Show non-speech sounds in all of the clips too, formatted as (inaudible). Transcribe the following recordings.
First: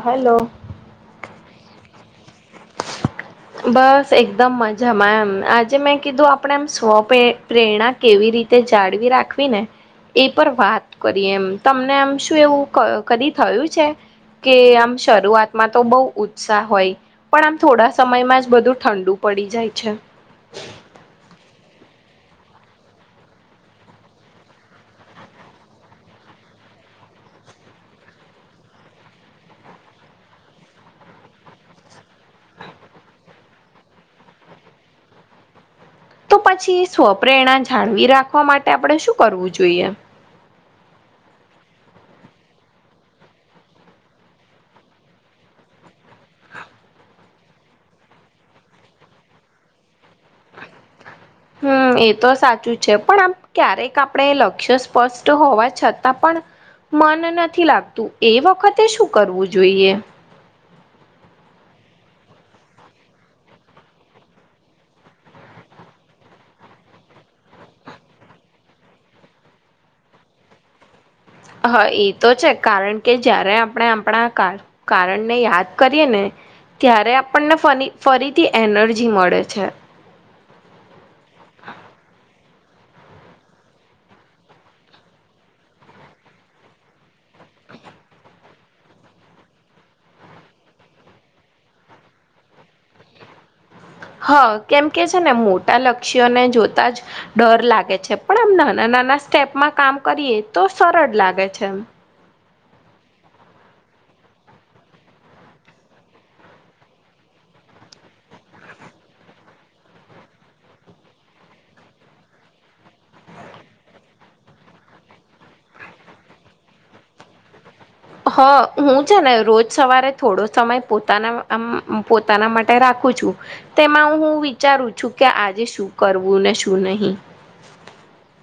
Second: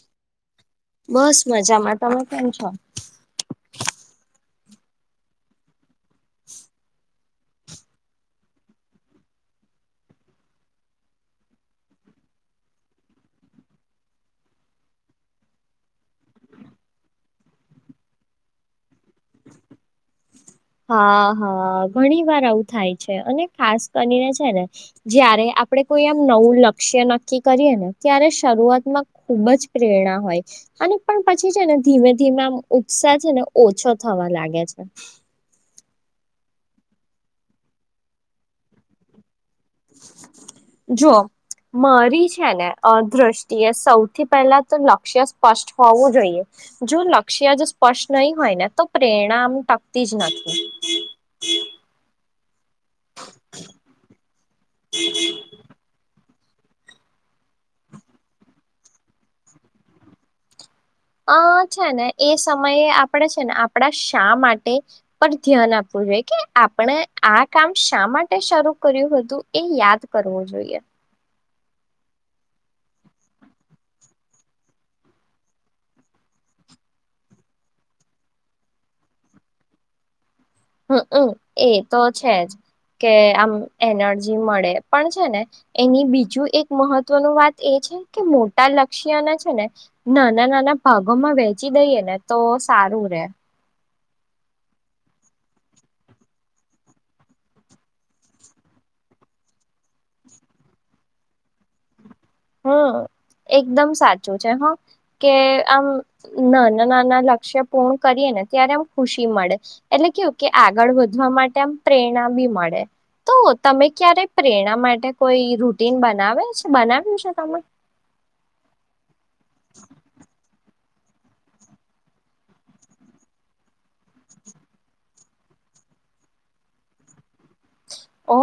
Hello. બસ મજામાં તમે કેમ છો. બસ એકદમ મજામાં એમ આજે મેં કીધું આપણેે એમ સ્વ પ્રેરણા કેવીી રીતે જાળવી રાખવી ને. એ પર વાત કરી એમ તમને આમ શું એવું કદી થયું છે. કે આમ શરૂઆતમાં તો બહુ ઉત્સાહ હોય પણ આમ થોડા સમયમાં જ બધું ઠંડુ પડી જાય છે. હા હા ઘણી વાર આવું થાય છે અને ખાસ કરીને છે ને જયારે. આપણે કોઈ આમ નવું લક્ષ્ય નક્કી કરીએ ને ત્યારે શરૂઆતમાં ખુબ જ પ્રેરણા હોય. અને પણ પછી છે ને ધીમે ધીમે આમ ઉત્સાહ છે ને ઓછો થવા લાગે છે. તો પછી સ્વપેરણા જાળવી રાખવા માટે આપણે શું કરવું જોઈએ. જો મારી છે ને દ્રષ્ટિએ સૌથી પહેલા તો લક્ષ્ય સ્પષ્ટ હોવું જોઈએ. જો લક્ષ્ય જો સ્પષ્ટ નહી હોય ને તો પ્રેરણામ ટકતી જ નથી. હમ એતો સાચી. છે પણ આમ ક્યારેક આપણે લક્ષ્ય સ્પષ્ટ હોવા છતાં પણ મન નથી લાગતું એ વખતે શું કરવું જોઈએ અ છે ને એ સમયે આપણેે છે ને આપડા શા માટે પણ ધ્યાન આપવું કે આપણે આ કામ શા માટે શરૂ કર્યું હતું એ યાદ કરવું જોઈએ હા એ તો છે કારણ કે જય્યારે આપણે આપણા કારણને યાદ કરીએ ને ત્યારે આપણને ફ ફરીથી એનર્જી મળે છે. હમ હમ એ તો છે જ. કે આમ એનર્જી મળે પણ છે ને એની બીજું એક મહત્વનું વાત એ કે મોટા લક્ષ્યના છે ને નાના નાના ભાગોમાં વેચી દઈએ ને તો. ચારુંર્યા હા કેમ કે છે ને મોટા લક્ષ્યોને જોતા જ ડર લાગે છે પણ આમ નાના નાના સ્ટેપમાં કામ કરીએ તો સરળ લાગે છે એમ. (inaudible) એકદમ સાચું છે હા કે આમ નાના નાના લક્ષ્ય પૂર્ણ કરીએ ને ત્યારે એમ ખુશી મળે એટલે કેવું કે આગળ વધવા માટે આમ પ્રેરણા બી મળે. તો તમે ક્યારે પ્રેરણા માટે કોઈ રૂટીન બનાવે છે બનાવ્યું છે તમે હ હું છે ને રોજ સવારે થોડો. સમય પોતાના પોતાના માટે રાખું છું તેમાં હું વિચારું છું કે આ આજે શું કરવું ને શું નહીં. ઓ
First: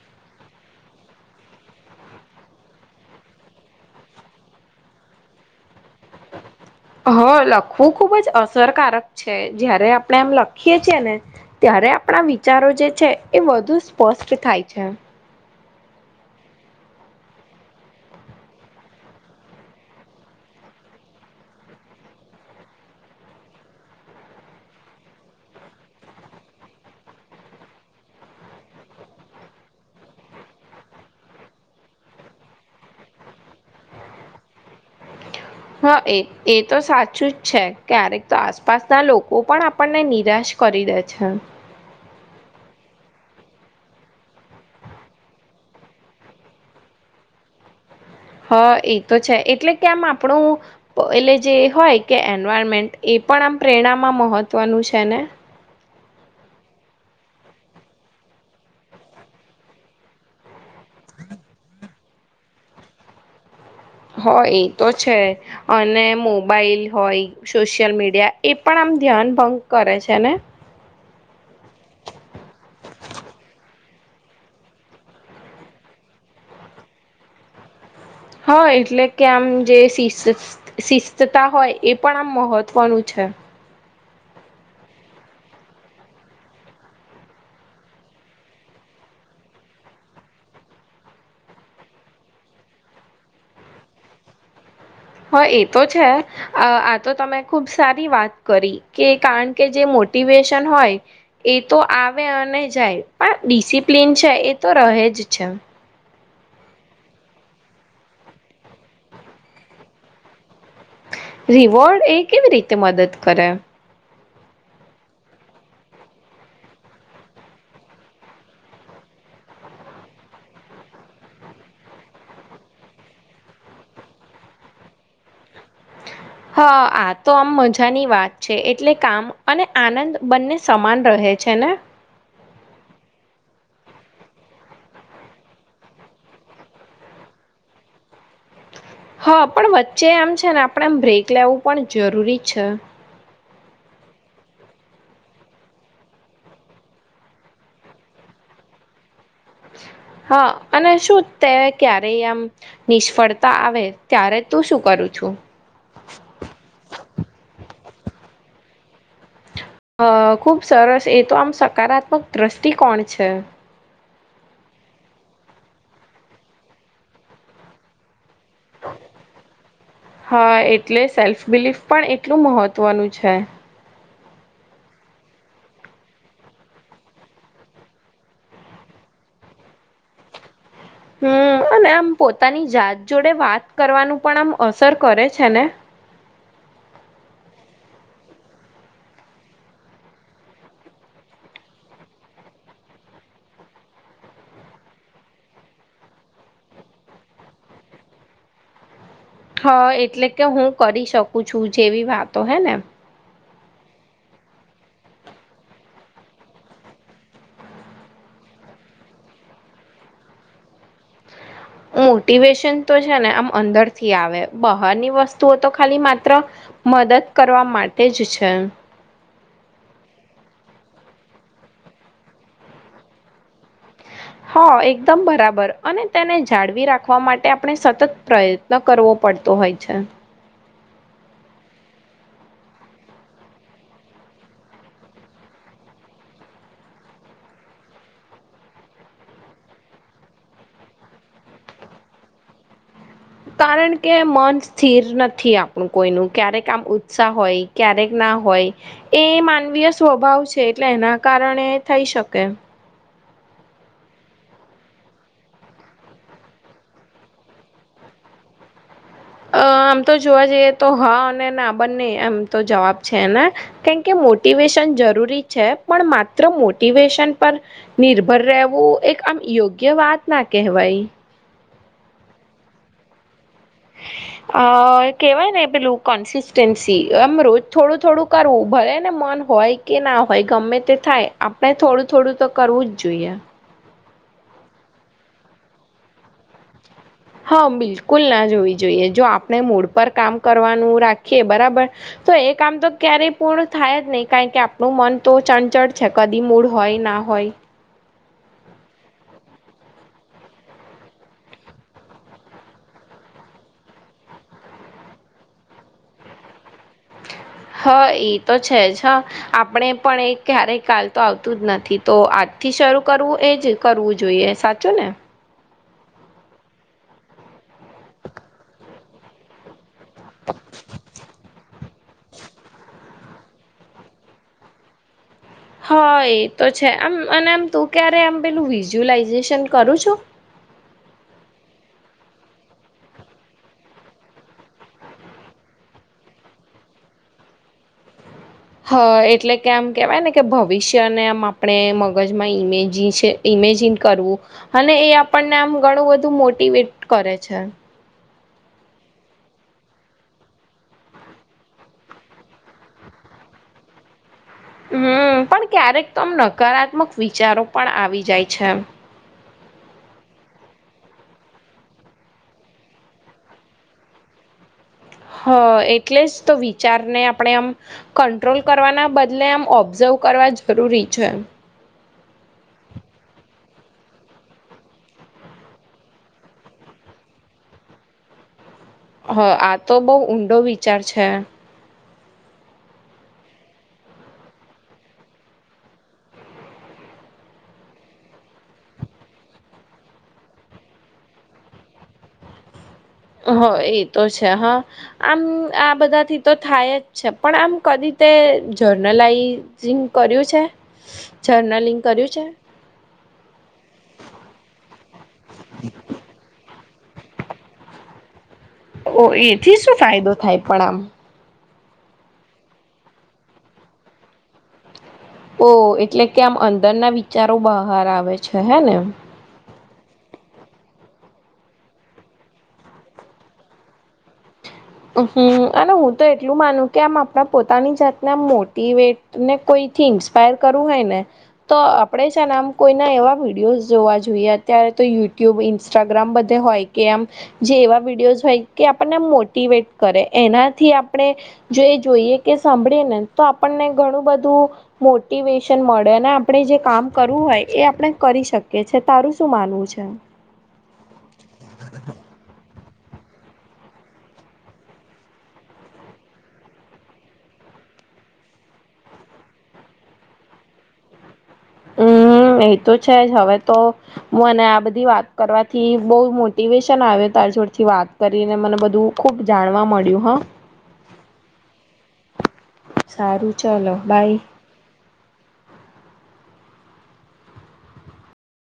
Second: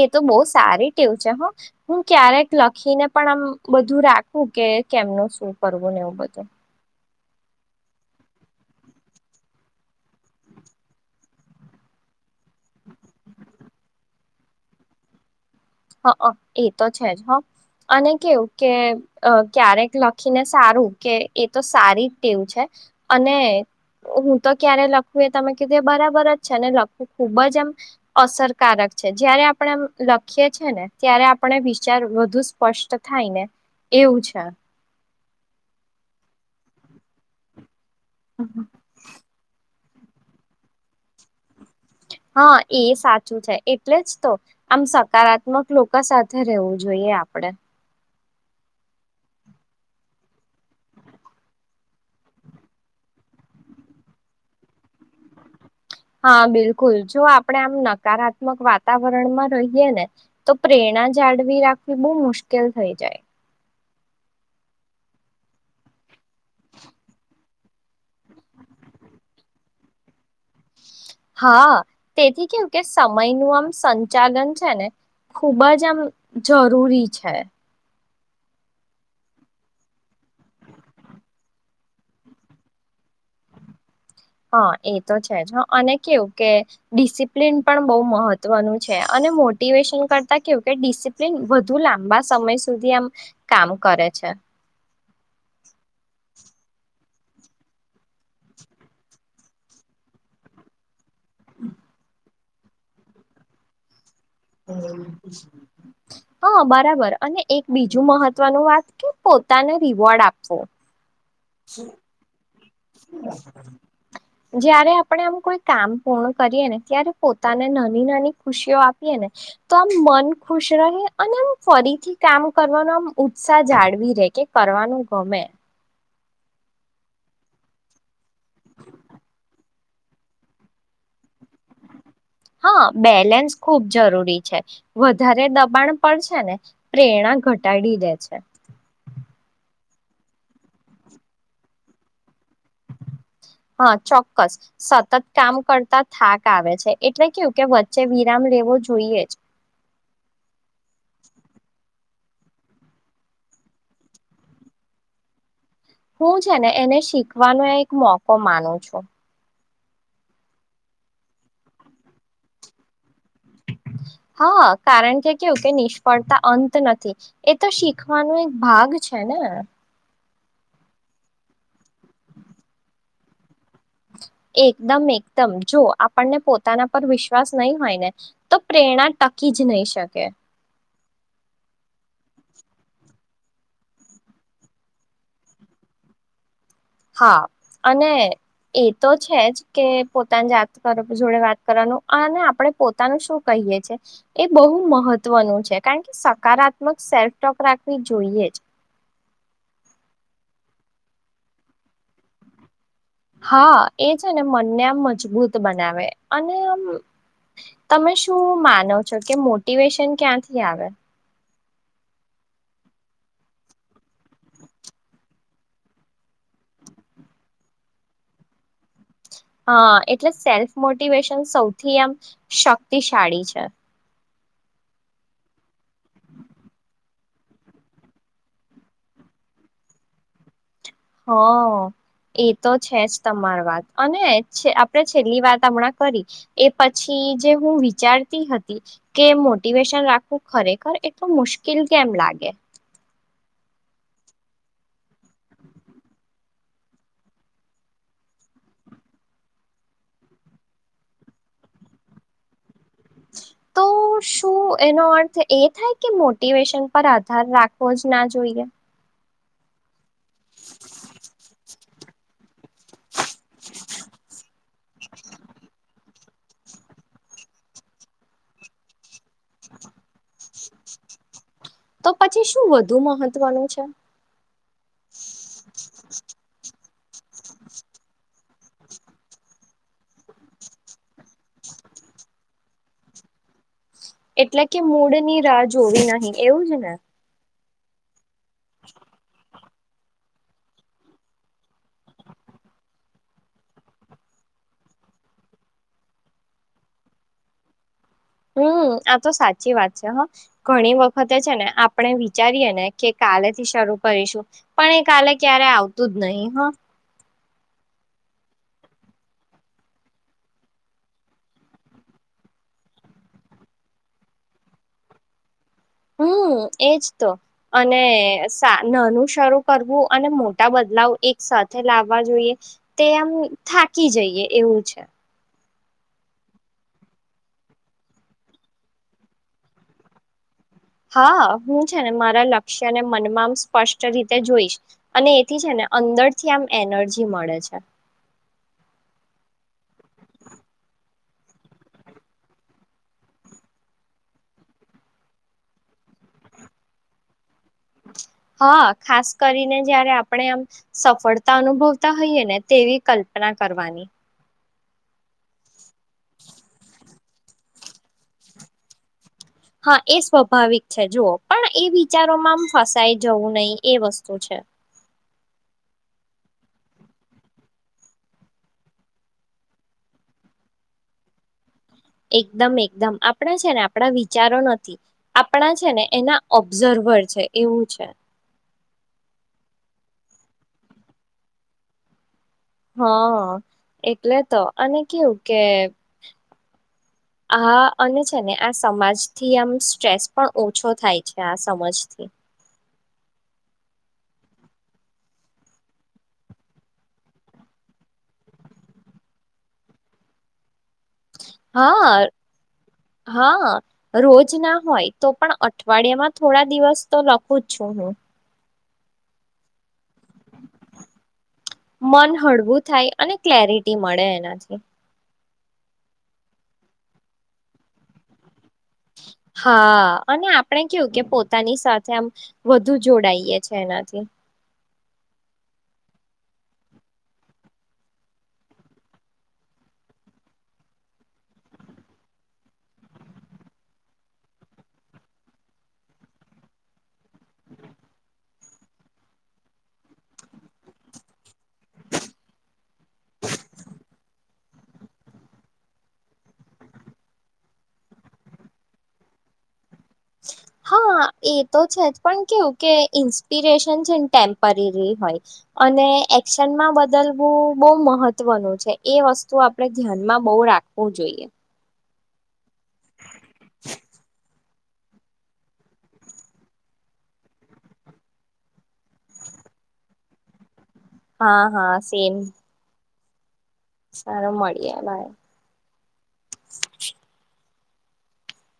એ તો બહુ સારી ટેવું છે, હ હું ક્યારેક લખીને પણ આમ બ ધું રાખું કે કેમ નુ શું કરવું ને એવું બધું. હ લખવું ખુબ જ અસરકારક છે, જયારે આપણે એમ લખીએ છીએ ને ત્યારે આ પણા વિચારો જે છે, એ વધુ સ્પષ્ટ થાય છે. હ અ એ તો છે જ હ અને કેવું કે અં ક્યારેક લખીને સારું કે એ તો સારી ટેવ છે. અને. હું તો ક્યારે લખવું એ તમે કીધું એ બરાબર જ છે ને લખવું ખુબ જ એમ અસરકારક. છે, જયારે આપણેે લખીએ છે ને ત્યારે આપણે વિચાર વધુ સ્પષ્ટ થાય ને એવું છે. હા એ એ તો સાચું જ છે, ક્યારેક તો આસપાસના લોકો પણ આ પણને નિરાશ કરી દે છે. હા એ સાચું છે, એટલે જ તો આમ સકારાત્મક લોકો સાથે રહેવું જોઈએ આ પડે. હા એ તો છે, એટલે કે આમ આપણું એટલે જે હોય કે એન્વાયરમેન્ટ એ પણ આમ પ્રેરણામાં મહત્વનું છે ને? હા બિલકુલ જો આપડે આમ નકારાત્મક વાતાવરણમાં રહીએ ને તો પ્રે પ્રણા જાળવી રાખવી બહુ મુશ્કેલ થઈ જાય હોય એ તો છે અને મોબાઈલ હોય સોશિયલ મીડિયા એ પણ મ ધ્યાન ભંગ કરે છે ને? હા તેથી કેવું કે સમય નું આમ સંચાલન છે ને ખૂબ જ આમ જરૂરી છે. હા એટલે કે આમ જે સીસ શિસ્તતા હોય એ પણ આમ મહત્વનું છે. એ. હા એ તો છે જ હ અને કેવું કે ડિસિપ્લિન પણ બહુ મહત્વનું છે અને મોટિવેશન કરતા કેવુકે ડિસિપ્લિન વધુ લાંબા સમય સુધી આમ કામ કરે છે. (inaudible) હા એ તો છે આ આ તો તમે ખુબ સારી વાત કરી કે કારણ કે જે મોટિવેશન હોય એ તો આવે અને જાય પણ ડિસિપ્લન છે એ તો રહે જ છે. હા બરાબર અને એક બીજું મહત્વનું વાત કે પોતાને રિવોર્ડ આપવો. રિવોર્ડ એ કેવી રીતે મદદ કરે? જયારે આપણે આમ કોઈ કામ પૂર્ણ કરીએ ને ત્યારે પોતાને નાની નાની ખુશીઓ આપી એને તો આમ મન ખુશ રહે અને આ ફરીથી કામ કરવાનો આમ ઉત્સાહ જાળવી રે કે કરવાનું ગમે. હા આ તો આમ મજાની વાત છે એટલે કામ અને આનંદ બંને સમાન રહે છે. ને હા બેલેન્સ ખૂબ જરૂરી છે, વધારે દબાણ પડશે ને પ્રેરણા ઘટાડી દે છે. હા પણ વચ્ચે આમ છે ને આપણેમ બ્રેક લેવું પણ જરૂરી છે. હા ચોક્કસ સતત કામ કરતા થાક આવે છે એટલે કેવુકે વચ્ચે વિરા મ લેવો જોઈએ જ. હા અને શું તે ક્યારે આમ નિષ્ફળતા આવે ત્યારે તું શું કરું છું? હું છે ને એને શીખવાનો એક મોકો માનું છું. અ ખુબ સરસ એ તો આમ સકારાત્મક દ્રષ્ટિ કોણ છે. હા કારણ કે કેવું કે નિષ્ફળતા અંત નથી એ તો શીખવાનુ એક ભાગ છે ને. હા એટલે સેલ્ફ બિલીફ પણ એટલું મહત્વનું છે. એકદમ એકદમ જો આપણને પોતાના પર વિશ્વાસ નહી હોય ને તો પ્રેરણા ટકી જ નહી શકે. હમ ને આમ પોતાની જાત જોડે વાત કરવાનું પણ આમ અસર કરે છે ને હા અને એ તો છે જ કે પોતાની જાત જોડે વાત કરવાનું અને આપડે પોતાનું શું કહી એ બહુ મહત્વનું છે કારણ કે સકારાત્મક સેલ્ફોક રાખવી જોઈએ જ હા એટલે કે હું કરી શકું છું જેવી વાતો હે ને હા એ છે ને મનને આમ મજબૂત બનાવે અને આમ તમે શું માનો છો કે મોટિવેશન ક્યાંથી આવે મોટિવેશન તો છે ને આમ અંદર થી આવે બહારની વસ્તુઓ તો ખાલી માત્ર મદદ કરવા માટે જ છે. હા એટલે સેલ્ફ મોટિવેશન સૌથી એમ શક્તિશાળી છે. હ એકદમ બરાબર અને તેને જાળવી રાખવા માટે આપણે સતત પ્રયત્ન કરવો પડતો હોય છે. હા એ તો છે જ તમારી વાત અને આપણે છેલ્લી વાત હમણાં કરી એ પછી જે હું વિચારતી હતી કે મોટિવેશન રાખવું ખરેખર એટલ મુશ્કેલ કેમ લાગે હમ (unintelligible) કારણ કે મન સ્થિર નથી આપણું કોઈનું ક્યારેક આમ ઉત્સાહ હોય ક્યારેક ના હોય એ માનવીય સ્વભાવ છે એટલે એના કારણે થઈ શકે હ (inaudible) તો શું એનો અર્થ એ થાય કે મોટિવેશન પર આધાર રાખવો જ ના જોઈએ અ આમ તો જોવા જઈએ તો હા અને ના બંને એમ તો જવાબ છે ને કેમ કે મોટિવેશન જરૂરી છે પણ મ મોટિવેશન પર નિર્ભર રહેવું એક આમ યોગ્ય વાત ના કહેવાય. તો પછી શું વધુ મહત્વનું છે. અ કેવાય ને પેલું કન્સિસ્ટન્સી સી એમ રોજ થોડું થોડું કરવું ભલે ને મન હોય કે ના હોય ગમે તે થાય આપણે થોડું થોડું તો કરવું જ જોઈએ એટલે કે મૂળની રાહ જોવી નહીિ એવું છે ને હા બિલકુલ ના જોવી જોઈએ જો આપણે મૂડ પર કામ કરવાનું રાખીએ બરાબર તો એ કામ તો ક્યારેય પૂર્ણ થાય જ નહીિ કારણ કે આપણું મન તો ચણચળ છે કદી મૂળ હોય ના હોય. (inaudible) હમ આ તો સાચી વાત છે હ ઘણી વખતે છે ને આપણે વિચારીએે ને કે કાલેથી કરીશું પણ એ કાલે ક્યારે આવતું જ નહી હ હ (unintelligible) હા એ તો છે જ હ આપણે પણ એ ક્યારેય કાલ તો આવતું જ નથી તો આજથી જ શરૂ કરવું એ જ કરવું જોઈએ સાચો ને હમ એજ તો અને નાનું શરૂ કરવુંય્ અને મોટા બદલાવ એકસાથ લાવવા જોઈએ તે આમ થાકી જઈએ એવું છે. હ એ તો છે આમ અને આમ તું ક્યારે આમ પેલું વિઝ્યુઅલાઈઝેશન કરું છો. હા હું છે ને મારા લક્ષ્યને મનમાં આમ સ્પષ્ટ રીતે જોઈશ અને એથી છે ને અંદર થી આમ એનર્જી મળે છે. હ (unintelligible) હા એટલે કે આમ કેવાય ને કે ભવિષ્યને આમ આપણે મગજમાં ઈમેજી છે. ઇમેજન કરવું અને એ આપણને આમ ઘણું બધું મોટવેટ કરે છે. હા ખાસ કરીને જયારે આપણે આમ સફળતા અનુભવતા હોઈએે ને તેવી કલ્પના કરવાની હમ પણ ક્યારેક તો આમ નકારાત્મક વિચારો પણ આવી જાય છે. હા એ સ્વાભાવિક છે જુઓ પણ એ વિચારોમાં આમ ફસાઈ જવું નહીિ એ વસ્તુ છે. હ હ એટલે જ તો વિચારને આપણે આમ કંટ્રોલ કરવાના બદલે આમ ઓબ્ઝર્વ કર કરવા જરૂરી છે એકદમ એકદમ આપણા છે ને આપણા વિચારો નથી આપણા છે ને એના ઓબ્ઝર્વ ખબર છે એવું છે હ આ તો બહ ઊંડો વિચાર છે હા એટલે તો અને કેવું કે આ અને છે ને આ સમાજથી આમ સ્ટ્રેસ પણ ઓછો થાય છે આ સમાજથી હ હ એ તો છે હા આમ આ બધાથી તો થાય જ છે પણ આમ કદી તે જર્નલાઈઝિંગ કર્યું છે જર્નલિંગ હા કર્યું છે હા રોજ ના હોય તો પણ અઠવાડિયા માં થોડા દિવસ તો લખું જ છું હહ ઓ એથી શું ફાયદો થાય પણ આમ મન હળવું થાય અને ક્લેરિટી મળે એનાથી ઓહ એટલે કે આમ અંદરના વિચારો બહાર આવે છે હે નેમ હા અને આપણે કેવું કે પોતાની સાથે આમ વધુ જોડાઈએ છે એનાથી હમ અને હું તો એટલું માનું કે આમ આપણા પોતાની જાતને આમ મોટવેટ ને કોઈ થી ઇન્પાયર કરવું હોય ને તો આપણે આમ કોઈના એવા વિડીયો જોવા જોઈએત્યારે યુટ્યુબ ઇન્સ્ટાગ્રામ બધ હોય કે આમ જે એવા વિડીયોઝ હોય કે આપણને ટ કરે એનાથી આપણે જો જોઈએ કે સાંભળીએ ને તો આપણને ઘણું બધું મોેશન મળે આપણે જે કામ કરવું હોય એ આપણે કરી શકીએ છીએ તારું શું પાલવું છે હા એ તો છે જ પણ કેવું કે ઇન્સ્પિરેશન છે ને ટેમ્પરરી હોય અને એક્શનમાં બદલવું બહુ મહત્વનું છે એ વસ્તુ આપડે ધ્યાનમાં બહ રાખવું જોઈએ હમ એ તો છે જ હવે તોુંને આ બધા વાત કરવાથી બહુ મોટિવેશન આવે તારછોડથી વાત કરીને મને બધું ખૂબ જાણવા મળે મળળ્યુંહ હા હા સેમ સારું ચલો બાય સારું મળીએ ભાઈ